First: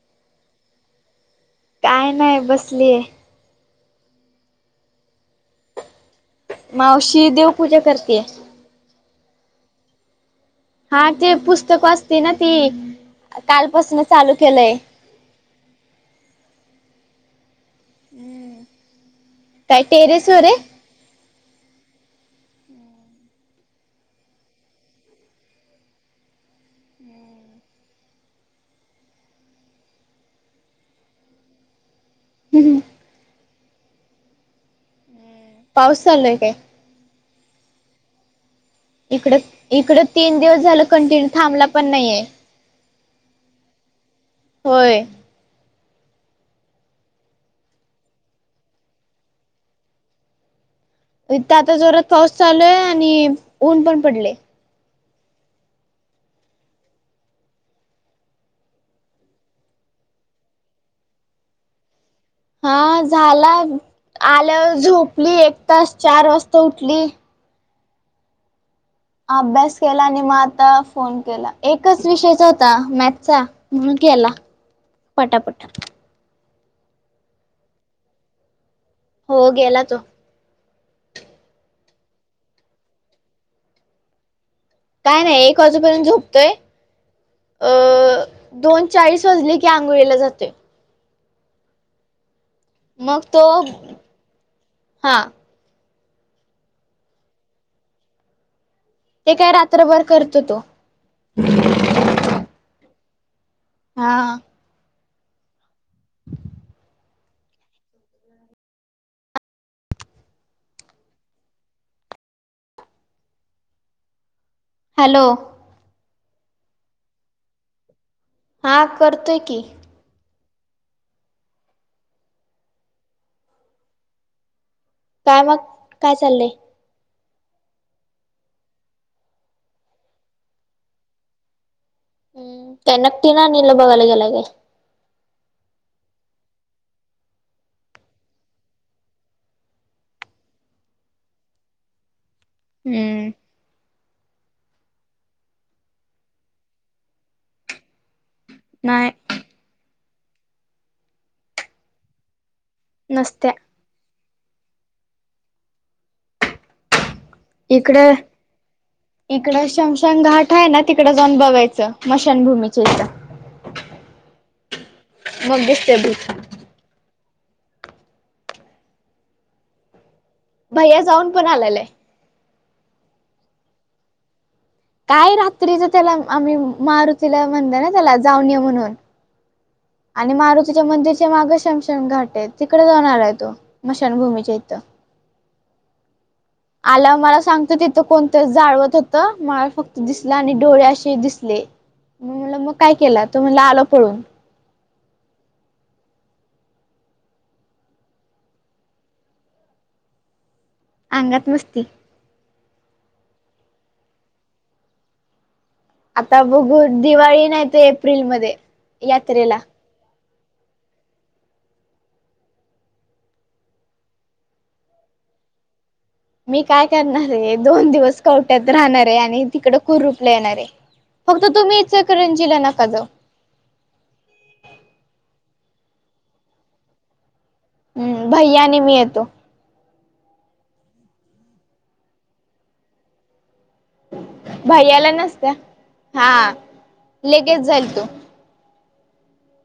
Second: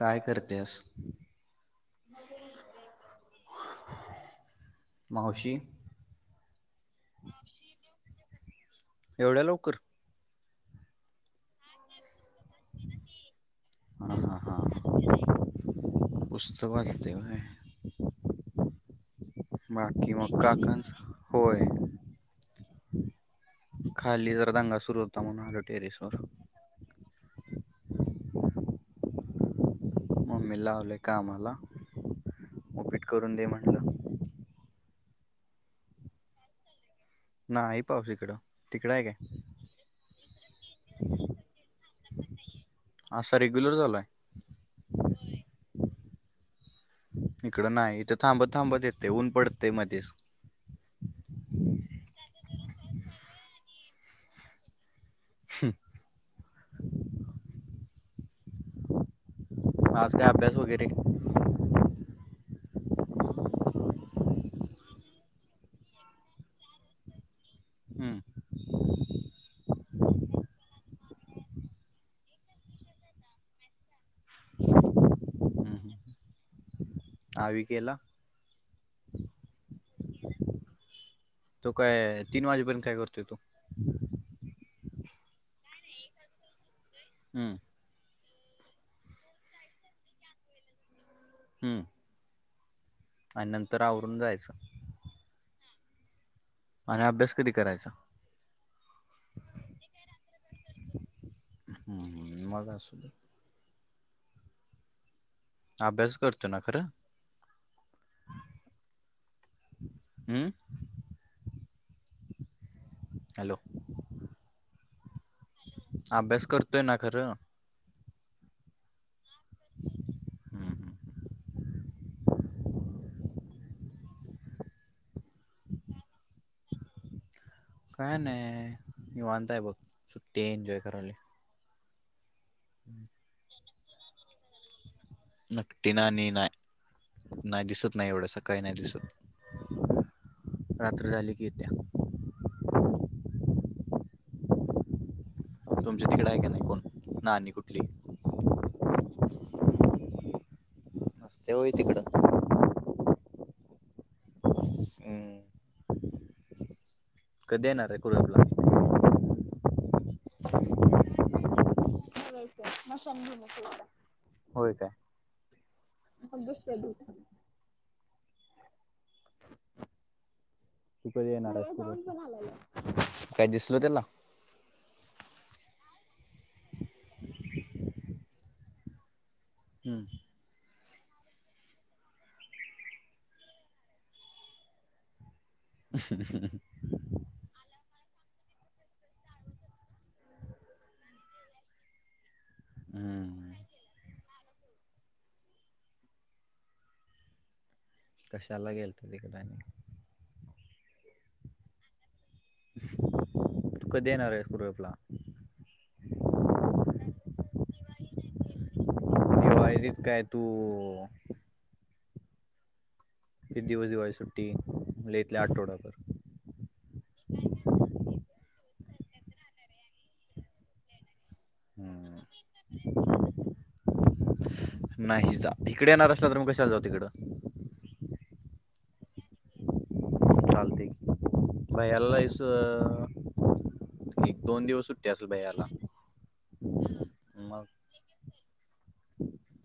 काय करत्यास? काय नाय बसलीय. मावशी मावशी देवपूजा करतीये. एवढ्या लवकर! हा ते पुस्तकं असती ना ती, कालपासूनच हा चालू हा केलंय. हा पुस्तक वाचते होय. हूं.... बाकी मग काका [unintelligible] होय. खाली जरा दंगा सुरू होता, म्हणून आलो टेरेसवर. मम्मीला लावलयं कामाला, हंहू.. उपीट करून दे म्हणलं. पाऊस चालू हाय काय? नाही पाऊस इकडं. तिकडं आहे काय इकडं इकड तीन दिवस झालं कंटिन्यू थांबला पण नाहीये. असा रेग्युलर चालू आहे. होय. इकडं नाही, इथं थांबत-थांबत येतेय, ऊन पडतयं मध्येच. इथ आता जोरात पाऊस चालू आहे आणि ऊन पण पडलेय. ह््् आज काय अभ्यास वगैरे, हा झाला, आल्यावर झोपली एक तास, चार वाजता उठली. हं... अभ्यास केला आणि मग आता फोन केला एकच विषयचा होता मॅथचा. म्हणून केला पटा-पटा. हम्म हम्म. आवी गेला.? हो गेला तो. तो काय तीन वाजेपर्यंत काय करतोय तो? काय नाही एक वाजूपर्यंत झोपतोय, ह.. अ दोन चाळीस वाजले की, आंघोळीला जातोय. हं... मग तो... आवरून जायचं हा. आणि अभ्यास कधी करायचा? ते काय रात्रभर करतो तो. हम्म मग असू दे. हा. अभ्यास करतो ना खरं? हूं... हॅलो. हॅलो. अभ्यास करतोय ना खरं? हा करतोय की. हम्म हम्म. [inaudible] काय मग काय चाललंय? काय नाही निवांत आहे बघं, सुट्टी एंन्जॉय करालोय. हम्म, त्या नकटी नानीला बघायला गेला काय? नकटी नानी नाही. नाही दिसत नाही एवढ्या सकाळी नाही दिसत, रात्र झाली की येत्या. हम्म. तुमच्या तिकडं आहे का नाही कोण नानी कुठली नाही. नसत्या होय तिकडं. नसत्या. हम्म. कधी येणार आहे कूळद ला? इकडं शमशान घाट आहे ना तिकडं जाऊन बघायचं. जवळ इथं मशान भूमीच्या इकडं, होय काय. मग दिसते भूत. दिसते भूत. भैया तु कधी जाऊन पण येणारे आलेला आहे इकडं? काय दिसल त्याला काय रात्रीच त्याला आम्ही मारुतीला म्हणल ना त्याला जाऊन ये म्हणून हम्म. आणि मारुतीच्या मंदिरचे माग शमशन घाट आहे तिकडे जाऊन आला आहे तो मशानभूमीच्या इथं. [unintelligible] आल्यावर मला सांगतो तिथं कोणतर जाळवत होतं मला फक्त दिसलं आणि डोळे असे दिसले. मग मी म्हणलो मग काय केला तो हम्म म्हणला आलो पळून. कशाला गेलता तिकडं आणि अंगात मस्ती. तु कधी येणार आहे सुरतला? आता बघू दिवाळी नाहीतर एप्रिलमध्ये यात्रेला. त्याच्यात काय तू किती दिवस दिवाळी सुट्टी लईत लई आठवड्याभर. मी काय करणार आहे दोन दिवस कवट्यात राहणार आहे आणि तिकडं कुरुपला येणार आहे. फक्त तुम्ही हम्म इचकरंजीला नका जाऊ. नाही जात इकडे येणार असला तर मग कशाला जाऊ तिकडं. हम्म भैय्या आणि मी येतो. चालतंय की, भैय्याला लायसन एक दोन दिवस सुट्टी भैयाला असेल नसत्या भैयाला, मग. गेलतो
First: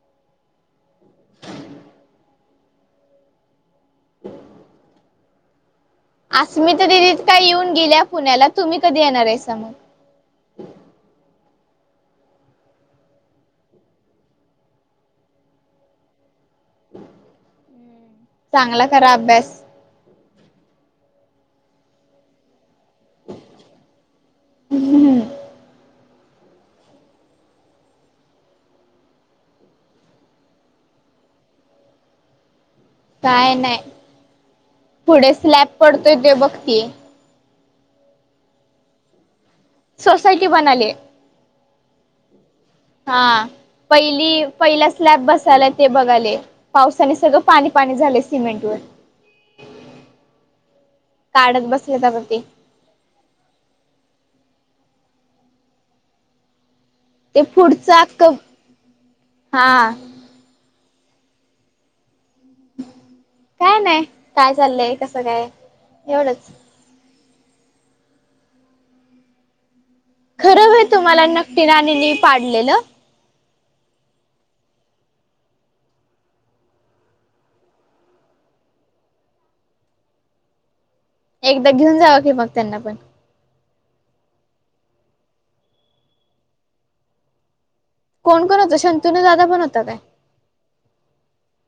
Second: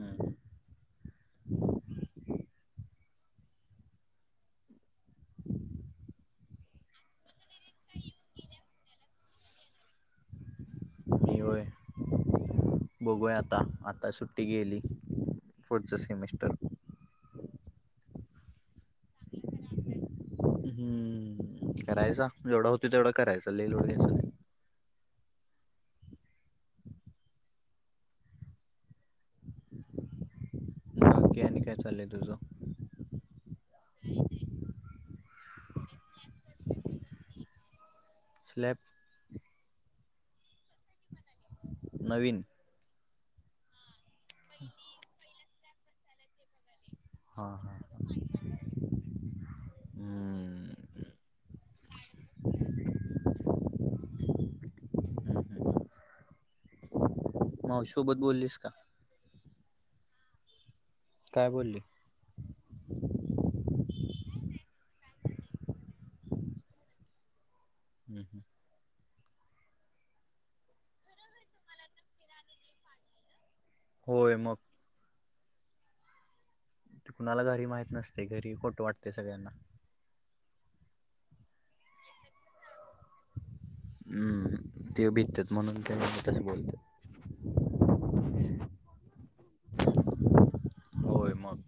हम्म, [inaudible] सुमिता दिदी [unintelligible] काय येऊन गेल्या पुण्याला तुम्ही कधी येणार आहे सा? मी होय बघूया आता, आता सुट्टी गेली फुडचं सेमिस्टर. [unintelligible] चांगला करा अभ्यास. हम्म करायचा जेवढा होतोय तेवढा करायचा लय लोड घ्यायचा नाही. ह ह. [inaudible] बाकी आणि काय चाललंय तुझं? काय नाही पुढे स्लॅप पडतोय ते बघती आहे. स्लॅप. सोसायटी बनायलीए. नवीन. हा पहिली पहिला स्लॅप बसायलाय ते बघायले. पावसाने सगळं हां पाणी हां पाणी झालय सिमेंट वर. हम्म. काढत बसल्यात आता ते. हम हम हम. ते पुढचं मावशीसोबत आक्क बोललीस का? हा. काय बोलली? काय नाही काय चाललंय, कसं काय एवढंच. हम् हम. खरं होय तुम्हाला नकटी नानीनी पाडलेलं? होय मग. कुणाला घरी माहित नसतय घरी खोटं वाटतय सगळ्यांना. एकदा घेऊन जावं की मग त्यांना पण. हम्म ते भितेत म्हणून तेना तसं बोलतेत. कोण कोण होत शंतूनू दादा पण होता काय? होय मग.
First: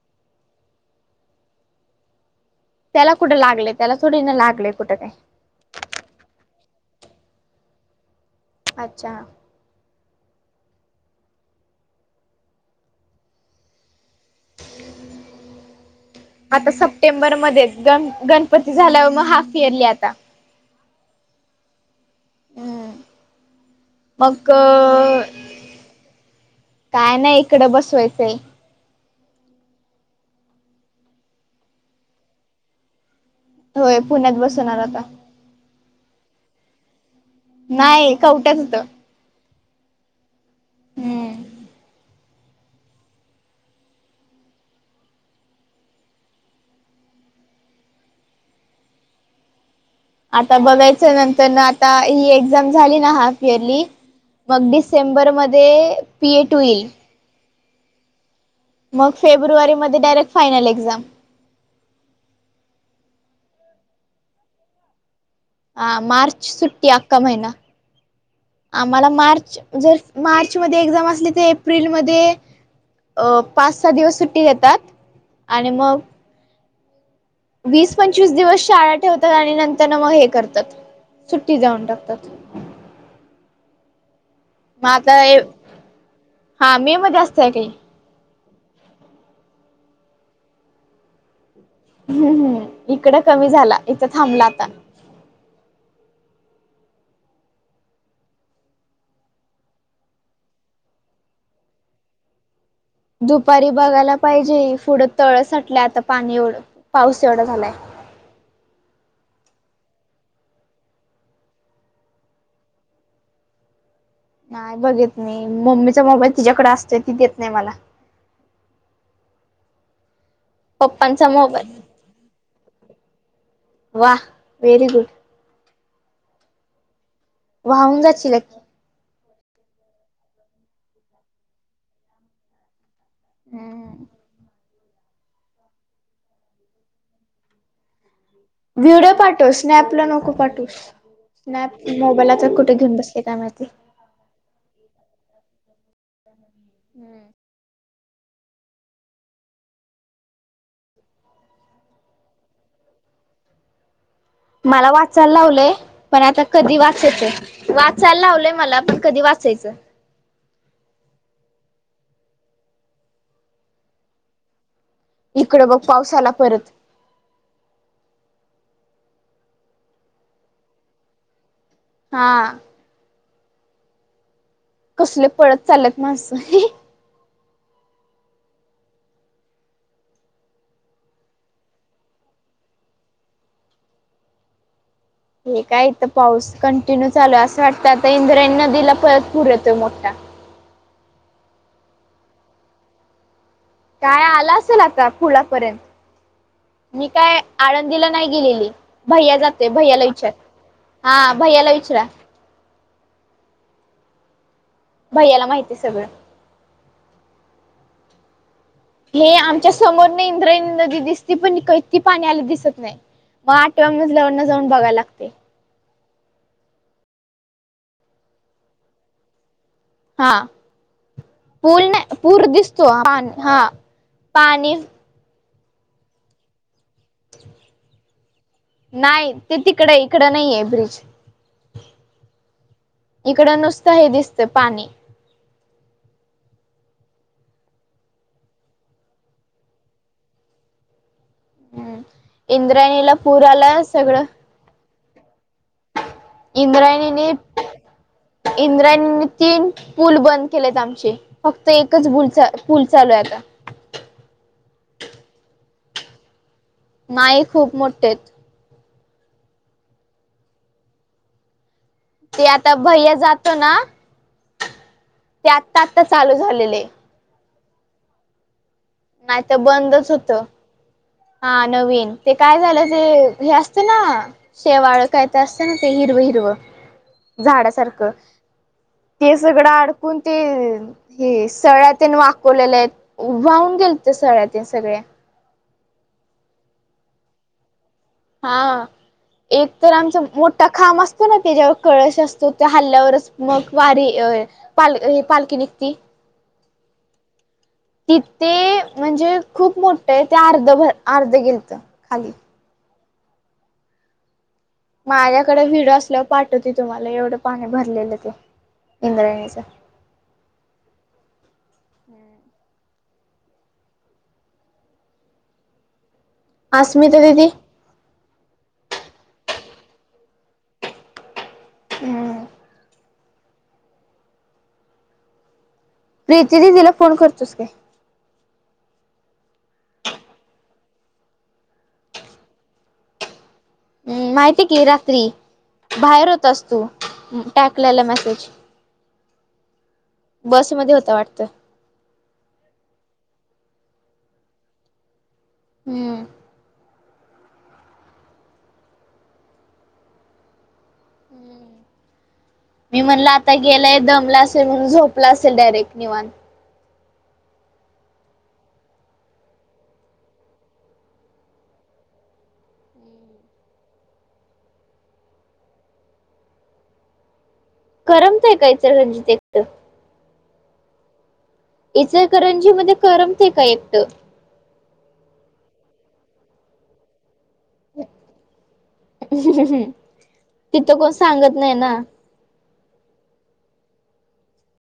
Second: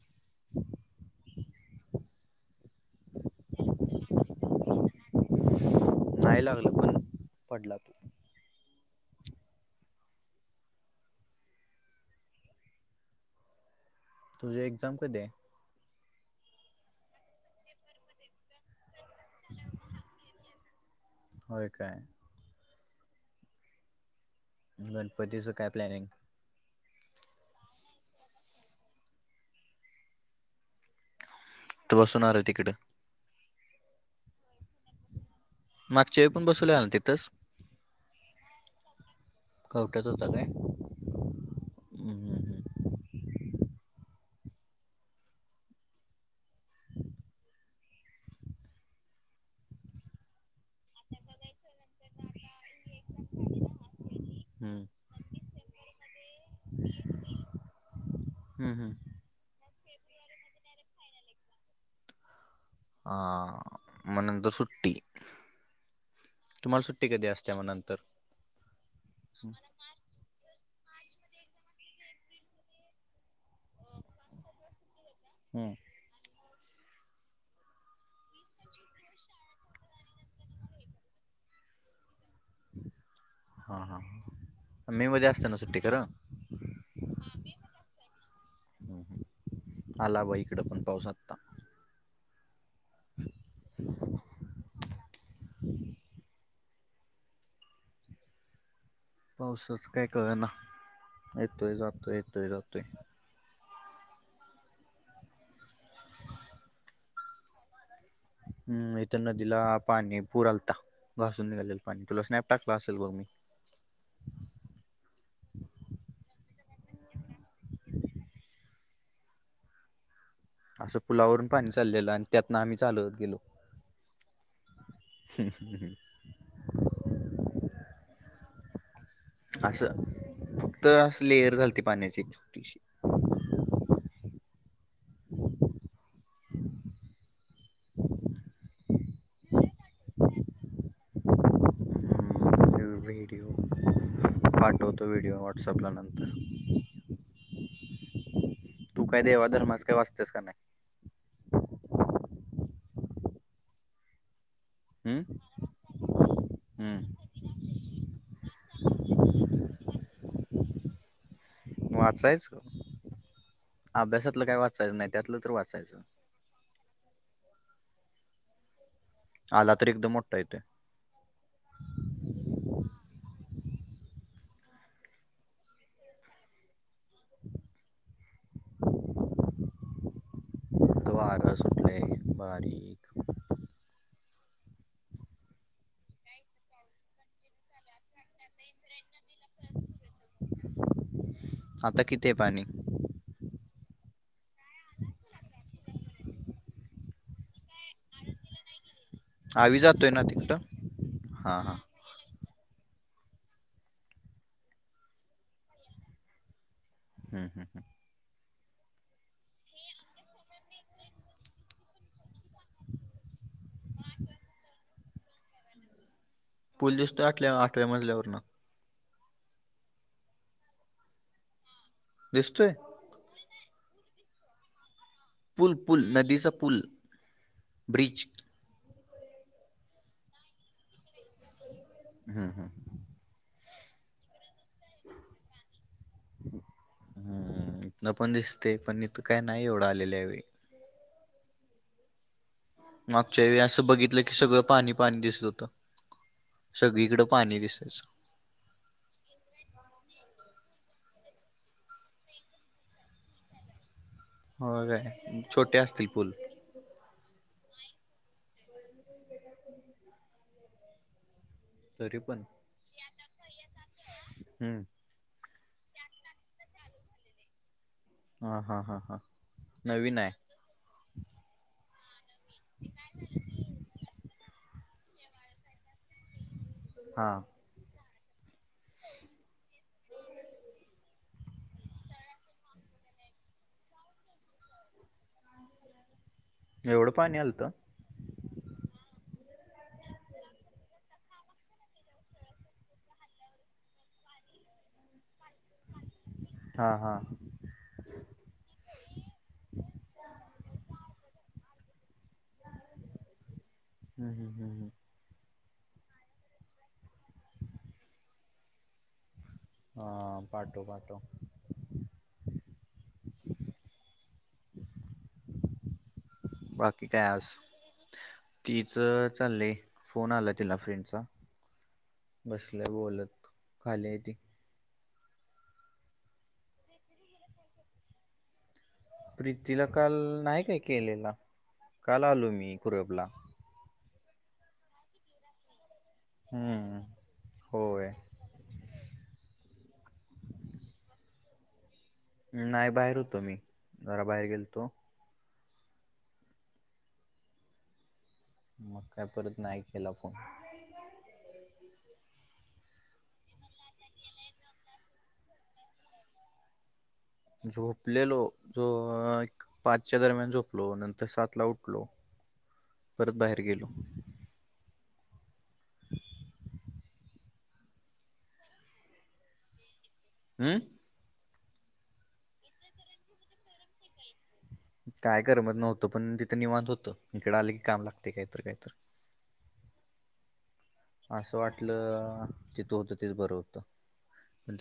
त्याला कुठं लागलंय त्याला थोडीनं लागलेय कुठं काय? नाही लागलं पण पडला तो. अच्छा. तुझी एक्झाम कधी आहे? आता सप्टेंबरमध्ये ग गणपती झाल्यावर मग हाफ इयरली आता. होय काय? ह मग गणपतीचं काय प्लॅनिंग? काय नाही इकडं बसवायचंय. तू बसवणार आहे होय तिकडं? होय पुण्यात बसवणार आता. मागच्यावेळी पण बसवलेला ना तिथंच? नाही कवठ्यात होत. कवट्यात होता काय? हम्. ह हम. [inaudible] आता बघायचं नंतर ना आता ही एक्झाम झाली ना हाफ इयरली मग हम्म डिसेंबर मध्ये पीए टू येईल. हम्म हम्म मग फेब्रुवारी मध्ये डायरेक्ट फायनल एक्झाम. अ म नंतर सुट्टी. हा मार्च तुम्हाला सुट्टी अक्का कधी महिना असते मग नंतर? आम्हाला मार्च जर मार्चमध्ये एक्झाम असली तर एप्रिलमध्ये अ पाच सहा दिवस सुट्टी देतात आणि हम्म मग वीस पंचवीस दिवस शाळा ठेवतात आणि नंतर न मग हे करतात सुट्टी देऊन टाकतात हा हा मग मे आता मध्ये असत्या ना सुट्टी खर हा मे मध्ये असतय काही आला ब इकड पण पाऊस आत्ता हू हू इकडं कमी झाला इथं थांबला आता पावसाच काय कळना येतोय जातोय येतोय जातोय दुपारी बघायला पाहिजे पुढं तळ साटलंय आता पाणी एवढं पाऊस एवढा झालाय हू इत नदीला पाणी पूर आलता घासून निघालेल पाणी तुला स्नॅप टाकलं असेल बघ मी नाही बघित मी मम्मीचा मोबाईल तिच्याकड असतोय ती देत नाही मला असं पप्पांचा पुलावरून मोबाईल. पाणी चाललेलं आणि त्यातन आम्ही चालत गेलो वा व्हेरी गुड हू हू वाहून जाशीला असं फक्त अस लेअर झालती पाण्याची छोटीशी हू हू व्हिडिओ पाठव स्नॅपला नको पाठवू स्नॅप मोबाईल आता कुठ हम्म, व्हिडिओ पाठवतो व्हिडिओ व्हॉट्सअपला नंतर हू तू काय देवाधर्माच काय वाचत्यास का नाही मला वाचायला हम्म? लावलंय पण आता कधी हम्म. वाचायचं वाचायला लावलंय मला पण कधी वाचायचं वाचायच अभ्यासातलं काय वाचायचं नाही त्यातलं तर इकड बग वाचायचं पाऊस आला परत आला तर एकदम मोठा येतोय हा कसली पळत चालल्यात माणसं [inaudible] इथ वारा सुटलाय बारीक हे काय इथ पाऊस कंटिन्यू चालूय असं वाटतंय आता इंद्रायणी नदीला परत पुर येतोय मोठा आता किती आहे पाणी काय आला असेल आता पुलापर्यंत मी काय आळंदीला नाही गेलेली भैया जातोय आवी भैयाला ना विचार तिकडं हा भैयाला विचरा भैयाला माहितीय सगळं हू हू हू ही आमच्या समोरन इंद्रायणी नदी दिसती पण कैती पाणी आली दिस दिसत नाही म आठव्या मजल्यावरण जाऊन बघायला लागत पूल दिसतो आठल्या आठव्या मजल्यावरन हा पूल नाही पूर दिसतोय दिसतो पान हा पाणी पुल पुल नदीचां पुल [inaudible] ब्रिज नाही ते तिकडय इकडं नाहीये बजं हम्म, हम्म. इकडं नुसतं हे दिसतं पाणी हम्मं हं हम्मं इथं नां पणं दिसते पणं इथं कायं नाहीं एवढं आलेल्या आहे हम्मं इंद्रायणीला मागच्या पूरं वेळी आंला असं बघितलं सगळं की सगळं पाणी पाणी दिसलतं इंद्रायणीने इंद्राणीने तीन पूलं बंद केलेत आमचे फक्तं एकचं भुलचं पूलं चालूं आहे आंता होयं कायं छोटे असतील पूलं नाहीं खूंप मोठेेयेतं ते आंता भैया जातो नां हम्मं ते आंत्ता आंत्ता चालूं झालेले. हां, हां, हां. नाहीं तरं बंदचं होतं. हां नवीन ते कायं झालं ते हे असतं नां शेवाळं कायं कायं असतयं नां ते हिरवं हिरवं हा झाडांसारखं ते सगळं अडकूंन ते हे सळ्यां तेन वाकवलेल्या आहेतं वाहूंन गेलत्यां सळ्यां तेनं सगळ्यां एवढं पाणी आलतं हां एक तरं आमचं मोठां खांब असतो नां तेच्यांवर कळंश असतो त्यां हल्ल्यांवरचं मंग वारी पाल पालखी निघती हां, हां. कि ते म्हणजे खूंप मोठं आहे ते अर्ध भ अर्ध गेलतं खाली हम्मं हम्म हम्मं हमं माझ्यांकडे विडो असल्यांवर पाठवते तुम्हांला एवढं पाणी भरलेलं ते इंद्रायणीचं हां पाठवं पाठवं. बाकी अस्मिता कायं दिदी आंस तिचं चाललयं फोन आलायं तिलां फ्रेंडचां हम्म बसलेयं बोलतं खालीयं ती प्रीती दीदीलां फोन करतोस कायं? प्रीतीला कांल नाहीं कायं केलेला कांल आंलो मी पुरबला हम्मं माहितीय कि रात्री बाहेरं हो होतांस हम्म तूं टाकलेला होय मेसेज बसंमध्यें होतां वाटतं. नाहीं बाहेर होतो मी जरां बाहेर गेलतो. हम्मं. मंग कायं परंत नाहींये केलां फोन हम्म. [inaudible] [unintelligible] मी म्हणलं आंता गेलांय दमलां असेल म्हणूंन झोपलां असेल डायरेक्ट निवानत झोपलेलो जो एक पांचच्या दरम्यांन झोपलो नंतर सातला उठलो परंत बाहेर गेलो. गरमं फेकांयचं इचलकरंजीत एकटं हम्मं. इचलकरंजी मध्यें करमते कां एकटं काय करमत नव्हतं पण तिथ निवांत होतं हिकडं आलं की काम लागतयं कायतर कायतर. तिथं कोण सांगत असं नाय ना. वाटलं तिथं होतं तेच बरं होतं. पण